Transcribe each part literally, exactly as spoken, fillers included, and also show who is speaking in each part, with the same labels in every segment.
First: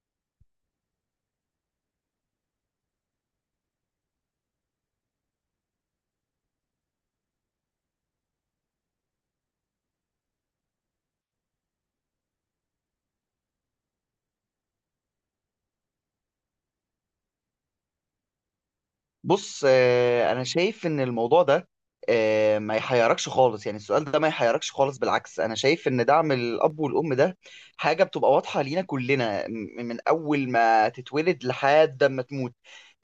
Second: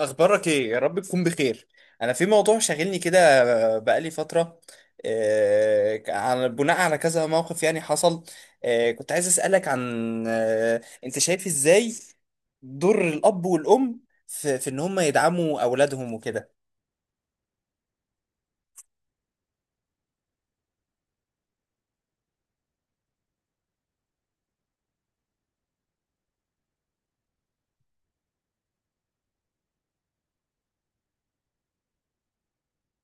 Speaker 1: اخبارك ايه يا رب تكون بخير. انا في موضوع شاغلني كده، بقالي فتره. آه، على بناء على كذا موقف يعني حصل. آه، كنت عايز اسالك عن آه، انت شايف ازاي دور الاب والام في في ان هم يدعموا اولادهم وكده.
Speaker 2: بص، آه، انا شايف ان الموضوع ده آه، ما يحيركش خالص. يعني السؤال ده ما يحيركش خالص. بالعكس، انا شايف ان دعم الاب والام ده حاجه بتبقى واضحه لينا كلنا م- من اول ما تتولد لحد ما تموت.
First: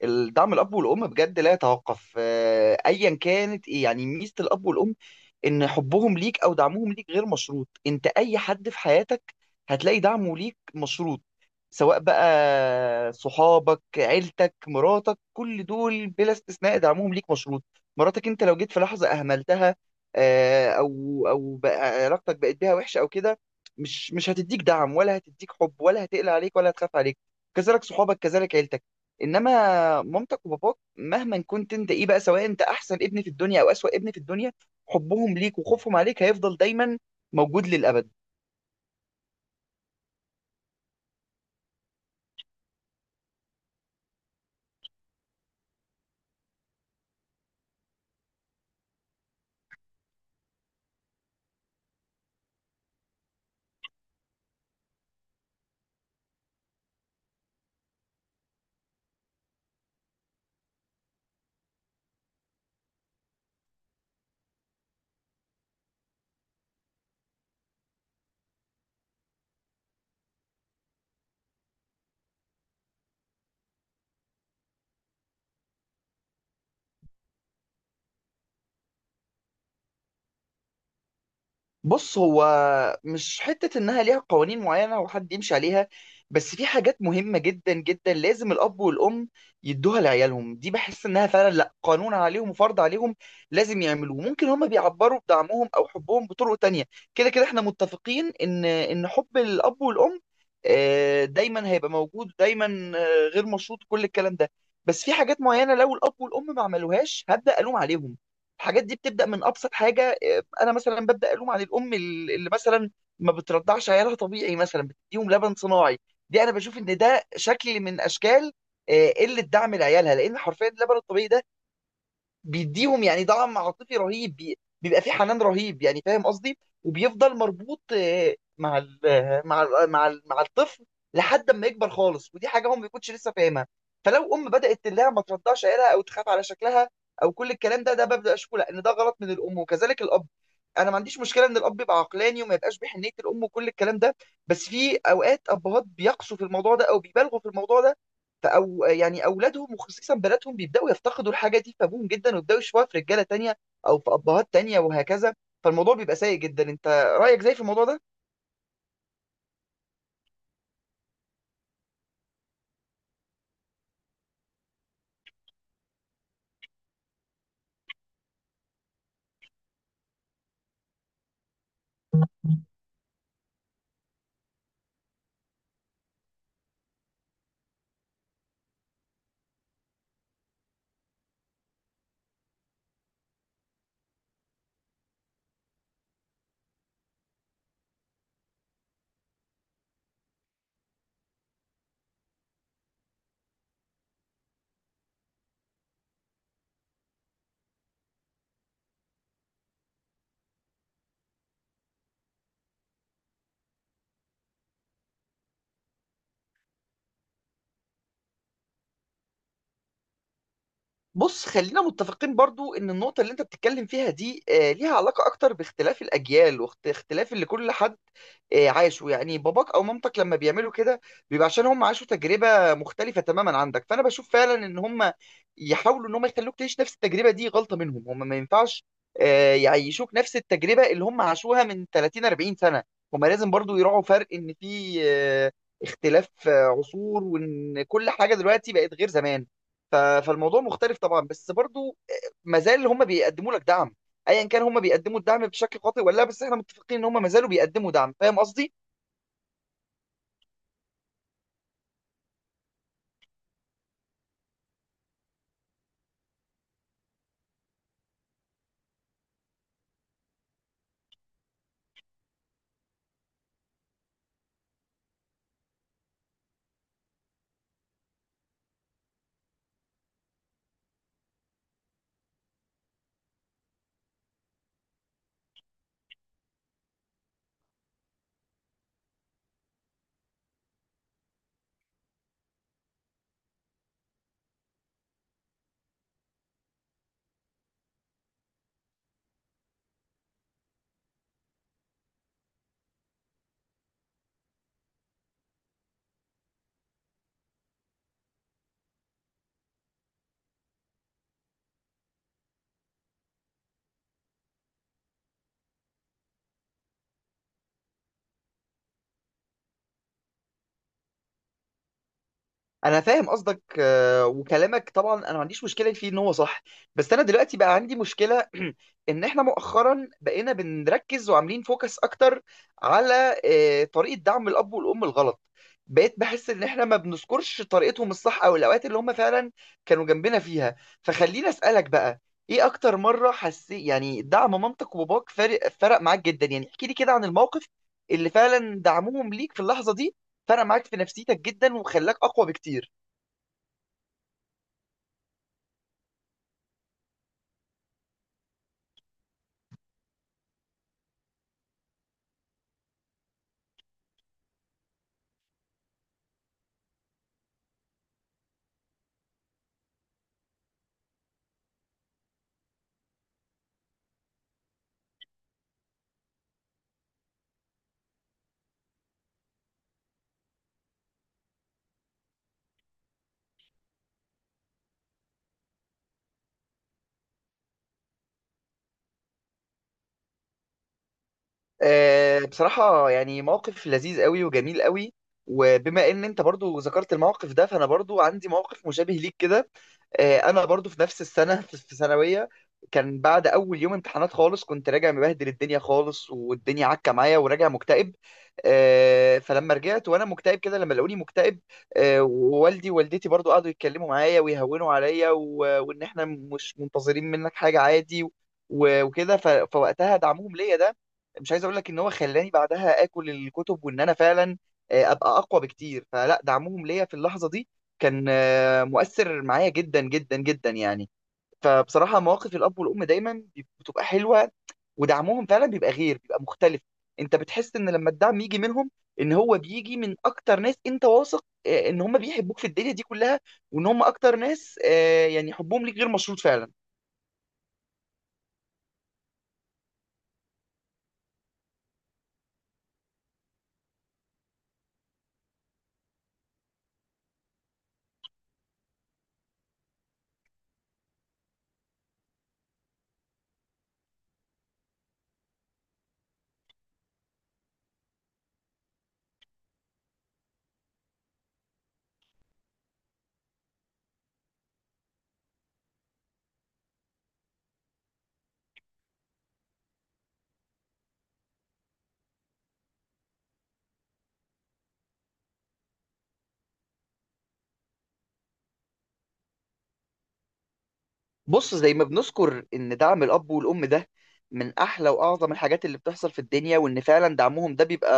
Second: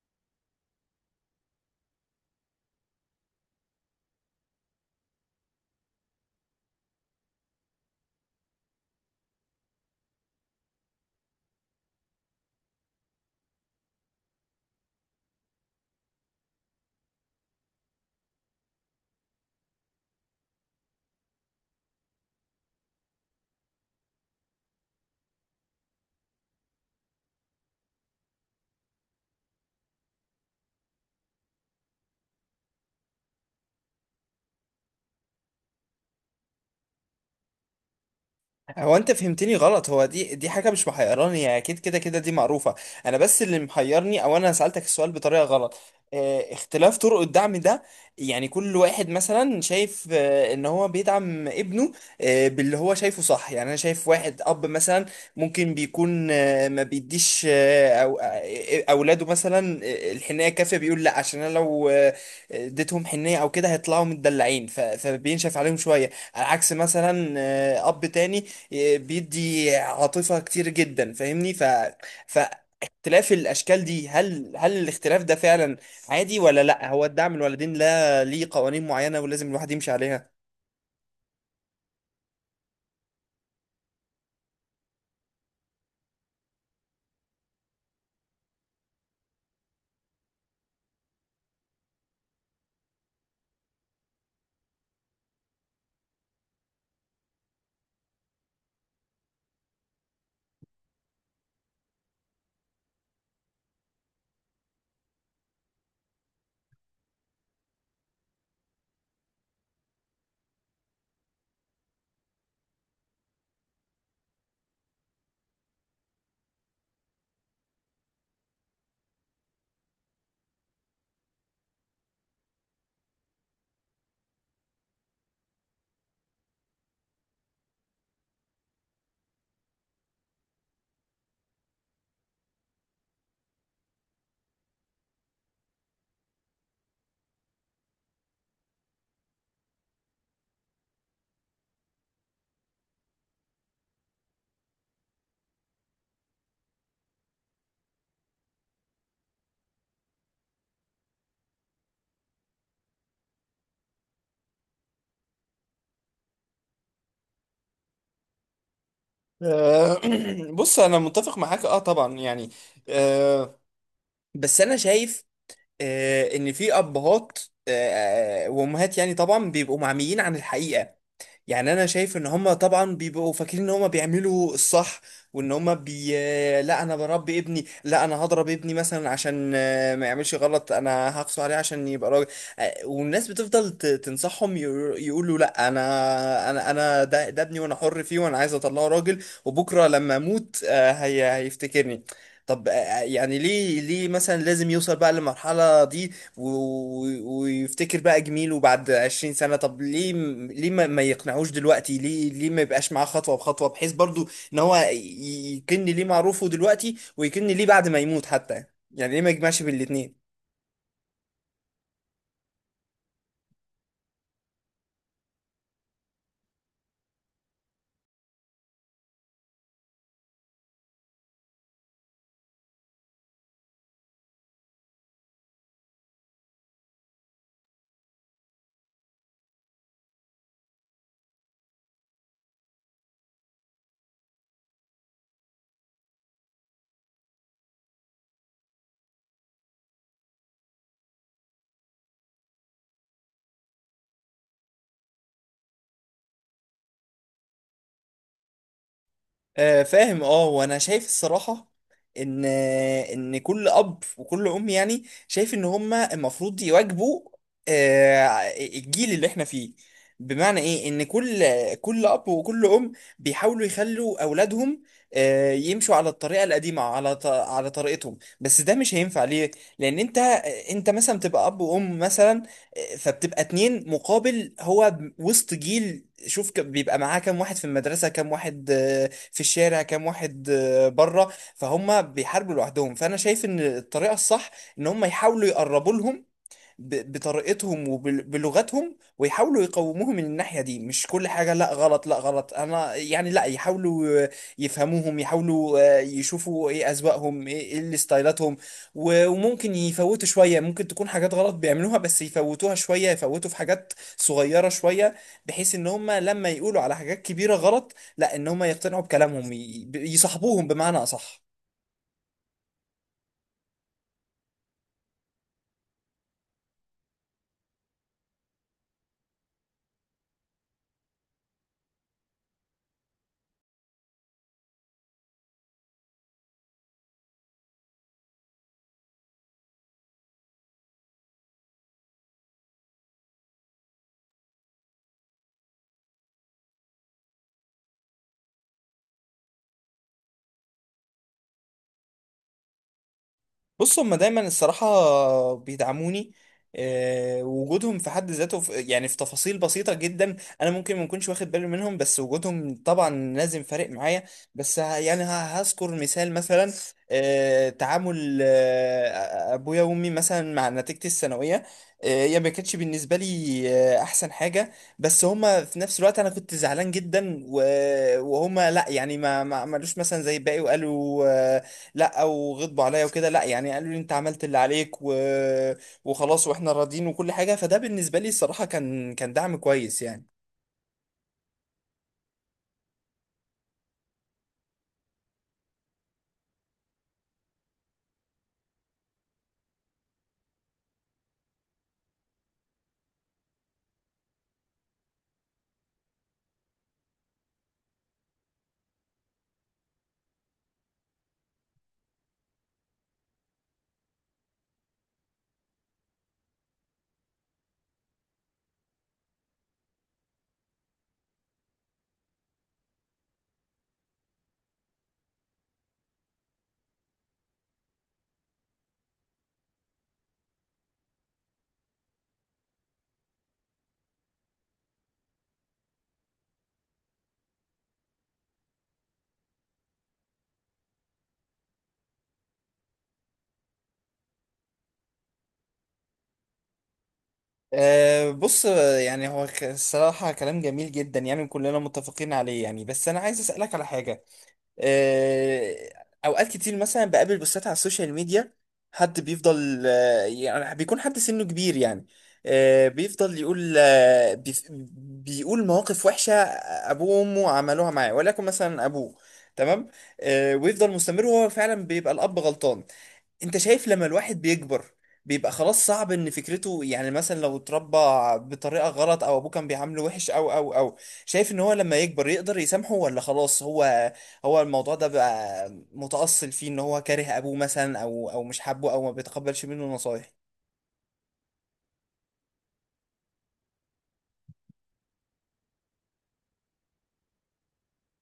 Speaker 2: الدعم، الاب والام بجد لا يتوقف. آه، ايا كانت ايه يعني ميزه الاب والام، ان حبهم ليك او دعمهم ليك غير مشروط. انت اي حد في حياتك هتلاقي دعمه ليك مشروط، سواء بقى صحابك، عيلتك، مراتك، كل دول بلا استثناء دعمهم ليك مشروط. مراتك انت لو جيت في لحظة اهملتها، آه، او او بقى علاقتك بقت بيها وحشة او كده، مش مش هتديك دعم، ولا هتديك حب، ولا هتقلق عليك، ولا هتخاف عليك. كذلك صحابك، كذلك عيلتك. انما مامتك وباباك، مهما كنت انت ايه بقى، سواء انت احسن ابن في الدنيا او اسوأ ابن في الدنيا، حبهم ليك وخوفهم عليك هيفضل دايما موجود للأبد.
Speaker 1: هو انت فهمتني غلط، هو دي دي حاجه مش محيراني، هي اكيد كده كده دي معروفه. انا بس اللي محيرني، او انا سالتك السؤال بطريقه غلط. اه اختلاف طرق الدعم ده، يعني كل واحد مثلا شايف اه ان هو بيدعم ابنه اه باللي هو شايفه صح. يعني انا شايف واحد اب مثلا ممكن بيكون اه ما بيديش اه او اه آه، اولاده مثلا اه الحنيه الكافيه، بيقول لا، عشان انا لو اه اديتهم حنيه او كده هيطلعوا متدلعين، ف- فبينشف عليهم شويه. على عكس مثلا اه اب تاني بيدي عاطفة كتير جدا، فاهمني. ف فاختلاف الأشكال دي، هل هل الاختلاف ده فعلا عادي ولا لأ؟ هو الدعم الوالدين لا ليه قوانين معينة ولازم الواحد يمشي عليها؟
Speaker 2: بص، هو مش حتة إنها ليها قوانين معينة وحد يمشي عليها، بس في حاجات مهمة جدا جدا لازم الأب والأم يدوها لعيالهم. دي بحس إنها فعلا لأ، قانون عليهم وفرض عليهم لازم يعملوه. ممكن هما بيعبروا بدعمهم أو حبهم بطرق تانية. كده كده إحنا متفقين إن إن حب الأب والأم آه، دايما هيبقى موجود، دايما آه، غير مشروط، كل الكلام ده. بس في حاجات معينة لو الأب والأم ما عملوهاش هبدأ ألوم عليهم. الحاجات دي بتبدا من ابسط حاجه. آه، انا مثلا ببدا الوم عن الام ال- اللي مثلا ما بترضعش عيالها طبيعي، مثلا بتديهم لبن صناعي. دي انا بشوف ان ده شكل من اشكال آه، قله دعم لعيالها، لان حرفيا اللبن الطبيعي ده بيديهم يعني دعم عاطفي رهيب. بي- بيبقى في حنان رهيب يعني، فاهم قصدي، وبيفضل مربوط آه، مع ال مع ال مع ال مع الطفل لحد ما يكبر خالص. ودي حاجه هم ما بيكونش لسه فاهمها. فلو ام بدات تلاقيها ما ترضعش عيالها، او تخاف على شكلها، او كل الكلام ده ده ببدا اشكو لأ، ان ده غلط من الام، وكذلك الاب. انا ما عنديش مشكله ان الاب يبقى عقلاني وما يبقاش بحنيه الام وكل الكلام ده، بس في اوقات ابهات بيقصوا في الموضوع ده او بيبالغوا في الموضوع ده، فأو يعني أولادهم وخصيصا بناتهم بيبدأوا يفتقدوا الحاجة دي في أبوهم جدا، ويبدأوا يشوفوها في رجالة تانية أو في أبهات تانية، وهكذا. فالموضوع بيبقى سيء جدا. أنت رأيك زي في الموضوع ده؟
Speaker 1: آه، بص أنا متفق معاك، أه طبعا يعني. آه، بس أنا شايف آه، إن في أبهات آه، وأمهات، يعني طبعا بيبقوا معميين عن الحقيقة. يعني انا شايف ان هم طبعا بيبقوا فاكرين ان هم بيعملوا الصح، وان هم بي لا انا بربي ابني، لا انا هضرب ابني مثلا عشان آه، ما يعملش غلط، انا هقسو عليه عشان يبقى راجل. آه، والناس بتفضل ت- تنصحهم، يقو- يقولوا لا، انا انا انا ده, ده ابني وانا حر فيه وانا عايز اطلعه راجل، وبكره لما اموت آه، هي هيفتكرني. طب آه، يعني ليه ليه مثلا لازم يوصل بقى للمرحلة دي و- و- ويفتكر بقى جميله بعد عشرين سنة؟ طب ليه م- ليه ما ما يقنعوش دلوقتي؟ ليه ليه ما يبقاش معاه خطوة بخطوة، بحيث برضو ان هو ي- يكن ليه معروفه دلوقتي ويكن ليه بعد ما يموت حتى؟ يعني ليه ما يجمعش بين الاتنين؟
Speaker 2: بص، خلينا متفقين برضو ان النقطة اللي انت بتتكلم فيها دي آه، ليها علاقة اكتر باختلاف الاجيال، واختلاف اللي كل حد آه، عاشه. يعني باباك او مامتك لما بيعملوا كده، بيبقى عشان هم عاشوا تجربة مختلفة تماما عندك. فانا بشوف فعلا ان هم يحاولوا ان هم يخلوك تعيش نفس التجربة دي غلطة منهم. هم ما ينفعش آه، يعيشوك نفس التجربة اللي هم عاشوها من ثلاثين أربعين سنة. هم لازم برضو يراعوا فرق ان في آه، اختلاف آه، عصور، وان كل حاجة دلوقتي بقت غير زمان. ف- فالموضوع مختلف طبعا، بس برضو ما زال هم بيقدموا لك دعم. ايا كان هم بيقدموا الدعم بشكل خاطئ ولا لا، بس احنا متفقين ان هم ما زالوا بيقدموا دعم، فاهم قصدي.
Speaker 1: آه، فاهم. اه وانا شايف الصراحه ان ان كل اب وكل ام يعني شايف ان هما المفروض يواجبوا آه، الجيل اللي احنا فيه. بمعنى ايه؟ ان كل كل اب وكل ام بيحاولوا يخلوا اولادهم آه، يمشوا على الطريقه القديمه، على ط- على طريقتهم، بس ده مش هينفع ليه؟ لان انت انت مثلا بتبقى اب وام مثلا، آه، فبتبقى اتنين، مقابل هو وسط جيل، شوف ك- بيبقى معاه كام واحد في المدرسه، كام واحد في الشارع، كام واحد آه، بره، فهم بيحاربوا لوحدهم. فانا شايف ان الطريقه الصح ان هم يحاولوا يقربوا لهم ب- بطريقتهم وبلغتهم، ويحاولوا يقوموهم من الناحية دي، مش كل حاجة لا غلط لا غلط. انا يعني، لا، يحاولوا آه، يفهموهم، يحاولوا آه، يشوفوا ايه اذواقهم، ايه إيه اللي ستايلاتهم، و- وممكن يفوتوا شوية، ممكن تكون حاجات غلط بيعملوها بس يفوتوها شوية، يفوتوا في حاجات صغيرة شوية، بحيث ان هم لما يقولوا على حاجات كبيرة غلط، لا، ان هم يقتنعوا بكلامهم، ي- يصاحبوهم بمعنى اصح.
Speaker 2: انا فاهم قصدك آه، وكلامك طبعا انا ما عنديش مشكله فيه ان هو صح، بس انا دلوقتي بقى عندي مشكله ان احنا مؤخرا بقينا بنركز وعاملين فوكس اكتر على آه، طريقه دعم الاب والام الغلط. بقيت بحس ان احنا ما بنذكرش طريقتهم الصح او الاوقات اللي هم فعلا كانوا جنبنا فيها. فخليني اسالك بقى، ايه اكتر مره حسيت يعني دعم مامتك وباباك فرق فرق معاك جدا؟ يعني احكي لي كده عن الموقف اللي فعلا دعمهم ليك في اللحظه دي فرق معاك في نفسيتك جدا وخلاك اقوى بكتير.
Speaker 1: بص هما دايما الصراحة بيدعموني. آه، وجودهم في حد ذاته، في يعني في تفاصيل بسيطة جدا أنا ممكن ما أكونش واخد بالي منهم، بس وجودهم طبعا لازم فارق معايا. بس ه- يعني ه- هذكر مثال مثلا. آه، تعامل آه، أبويا وأمي مثلا مع نتيجتي الثانوية، آه، هي ما كانتش بالنسبة لي آه، أحسن حاجة، بس هما في نفس الوقت، أنا كنت زعلان جدا و- وهما لأ، يعني ما ما عملوش مثلا زي الباقي وقالوا آه، لا، او غضبوا عليا وكده، لا، يعني قالوا لي انت عملت اللي عليك و... وخلاص، واحنا راضيين، وكل حاجه. فده بالنسبه لي الصراحه كان كان دعم كويس يعني.
Speaker 2: آه، بصراحة يعني موقف لذيذ قوي وجميل قوي. وبما ان انت برضو ذكرت الموقف ده، فانا برضو عندي موقف مشابه ليك كده. آه، انا برضو في نفس السنة، في في ثانوية، كان بعد اول يوم امتحانات خالص كنت راجع مبهدل الدنيا خالص، والدنيا عكة معايا، وراجع مكتئب. آه، فلما رجعت وانا مكتئب كده، لما لقوني مكتئب آه، ووالدي ووالدتي برضو قعدوا يتكلموا معايا ويهونوا عليا، و- وان احنا مش منتظرين منك حاجة عادي و- وكده. ف- فوقتها دعمهم ليا ده، مش عايز اقول لك ان هو خلاني بعدها اكل الكتب وان انا فعلا آه، ابقى اقوى بكتير، فلا، دعمهم ليا في اللحظه دي كان آه، مؤثر معايا جدا جدا جدا يعني. فبصراحه مواقف الاب والام دايما بتبقى حلوه، ودعمهم فعلا بيبقى غير بيبقى مختلف. انت بتحس ان لما الدعم يجي منهم ان هو بيجي من اكتر ناس انت واثق آه، ان هم بيحبوك في الدنيا دي كلها، وان هم اكتر ناس آه، يعني حبهم ليك غير مشروط فعلا.
Speaker 1: أه بص آه، يعني هو، ك- الصراحه كلام جميل جدا يعني كلنا متفقين عليه يعني. بس انا عايز اسالك على حاجه، آه، اوقات كتير مثلا بقابل بوستات على السوشيال ميديا، حد بيفضل آه، يعني بيكون حد سنه كبير يعني آه، بيفضل يقول آه، بيف- بيقول مواقف وحشة آه، ابوه وامه عملوها معاه، ولكن مثلا ابوه تمام آه، ويفضل مستمر، وهو فعلا بيبقى الاب غلطان. انت شايف لما الواحد بيكبر بيبقى خلاص صعب ان فكرته، يعني مثلا لو اتربى بطريقة غلط او ابوه كان بيعامله وحش او او او، شايف ان هو لما يكبر يقدر يسامحه، ولا خلاص هو، هو الموضوع ده بقى متأصل فيه ان هو كاره ابوه مثلا او او مش حابه او ما بيتقبلش منه نصايح؟
Speaker 2: بص، زي ما بنذكر ان دعم الاب والام ده من احلى واعظم الحاجات اللي بتحصل في الدنيا، وان فعلا دعمهم ده بيبقى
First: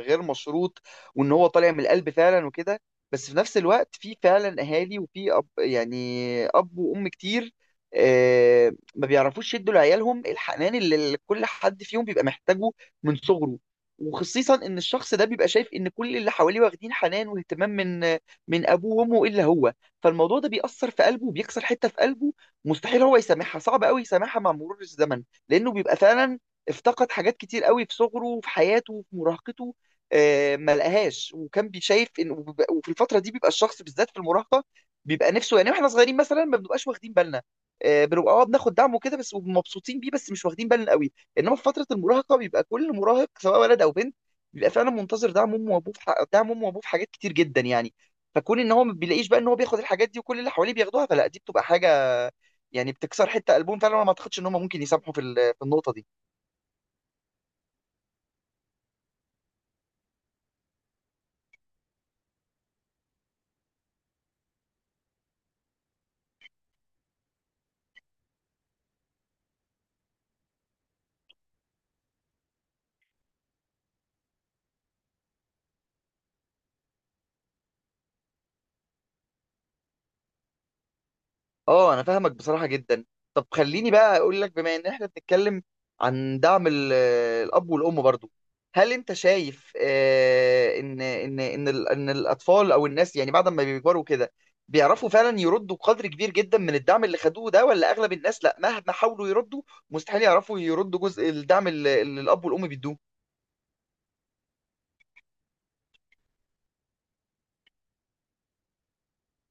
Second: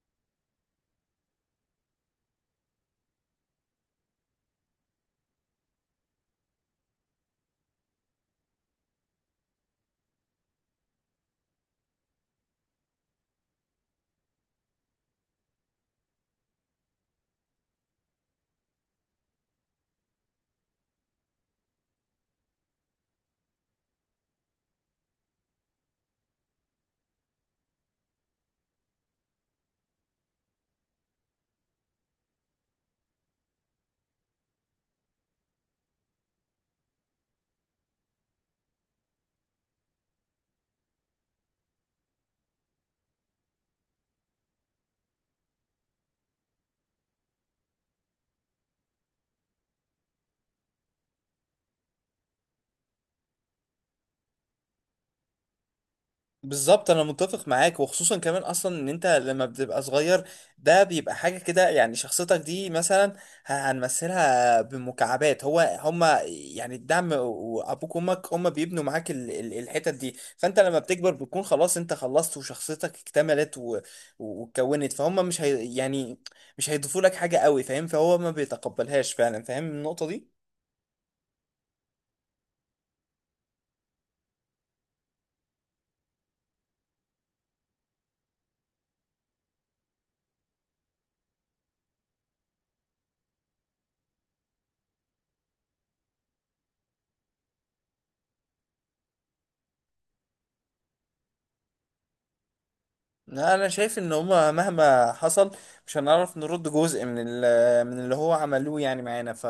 Speaker 2: غير مشروط، وان هو طالع من القلب فعلا وكده، بس في نفس الوقت في فعلا اهالي وفي اب يعني، اب وام كتير آه، ما بيعرفوش يدوا لعيالهم الحنان اللي كل حد فيهم بيبقى محتاجه من صغره. وخصيصا ان الشخص ده بيبقى شايف ان كل اللي حواليه واخدين حنان واهتمام من من ابوه وامه الا هو، فالموضوع ده بيأثر في قلبه وبيكسر حتة في قلبه. مستحيل هو يسامحها، صعب قوي يسامحها مع مرور الزمن، لانه بيبقى فعلا افتقد حاجات كتير قوي في صغره وفي حياته وفي مراهقته، آه، ما لقاهاش. وكان بيشايف ان وبيبقى- وفي الفتره دي بيبقى الشخص، بالذات في المراهقه، بيبقى نفسه يعني. واحنا صغيرين مثلا ما بنبقاش واخدين بالنا، آه، بنبقى اه بناخد دعم وكده بس ومبسوطين بيه، بس مش واخدين بالنا قوي. انما في فتره المراهقه بيبقى كل مراهق سواء ولد او بنت بيبقى فعلا منتظر دعم امه وابوه في ح- دعم امه وابوه في حاجات كتير جدا يعني. فكون ان هو ما بيلاقيش بقى ان هو بياخد الحاجات دي وكل اللي حواليه بياخدوها، فلا دي بتبقى حاجه يعني بتكسر حته قلبهم فعلا، وانا ما اعتقدش ان هم ممكن يسامحوا في ال- في النقطه دي.
Speaker 1: بالظبط انا متفق معاك، وخصوصا كمان اصلا ان انت لما بتبقى صغير ده بيبقى حاجه كده، يعني شخصيتك دي مثلا ه- هنمثلها بمكعبات، هو هما يعني الدعم وابوك وامك هما بيبنوا معاك ال- ال- الحتت دي، فانت لما بتكبر بتكون خلاص، انت خلصت وشخصيتك اكتملت و- واتكونت، فهم مش هي يعني مش هيضيفوا لك حاجه قوي، فاهم؟ فهو ما بيتقبلهاش فعلا، فاهم النقطه دي؟
Speaker 2: اه، انا فاهمك بصراحه جدا. طب خليني بقى اقول لك، بما ان احنا بنتكلم عن دعم ال- الاب والام برضو، هل انت شايف آه، ان ان ان ال- ان الاطفال او الناس يعني بعد ما بيكبروا كده بيعرفوا فعلا يردوا قدر كبير جدا من الدعم اللي خدوه ده، ولا اغلب الناس لا، مهما حاولوا يردوا مستحيل يعرفوا يردوا جزء الدعم اللي اللي الاب والام بيدوه؟
Speaker 1: لا، انا شايف ان هما مهما حصل مش هنعرف نرد جزء من ال- آه، من اللي هو عملوه يعني معانا، ف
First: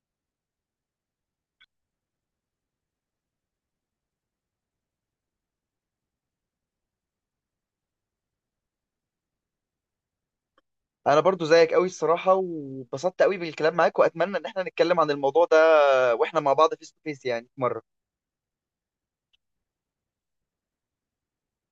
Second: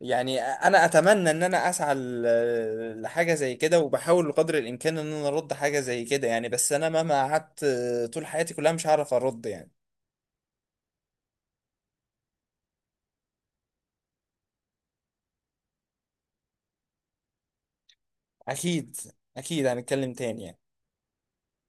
Speaker 1: يعني انا اتمنى ان انا اسعى ل- آه، لحاجه زي كده، وبحاول بقدر الامكان ان انا ارد حاجه زي كده يعني، بس انا مهما قعدت طول حياتي كلها مش هعرف ارد يعني.
Speaker 2: انا برضو زيك قوي الصراحه، وبسطت قوي بالكلام معاك، واتمنى ان احنا نتكلم عن الموضوع ده واحنا مع بعض فيس تو فيس يعني في مره.
Speaker 1: اكيد، اكيد هنتكلم تاني يعني.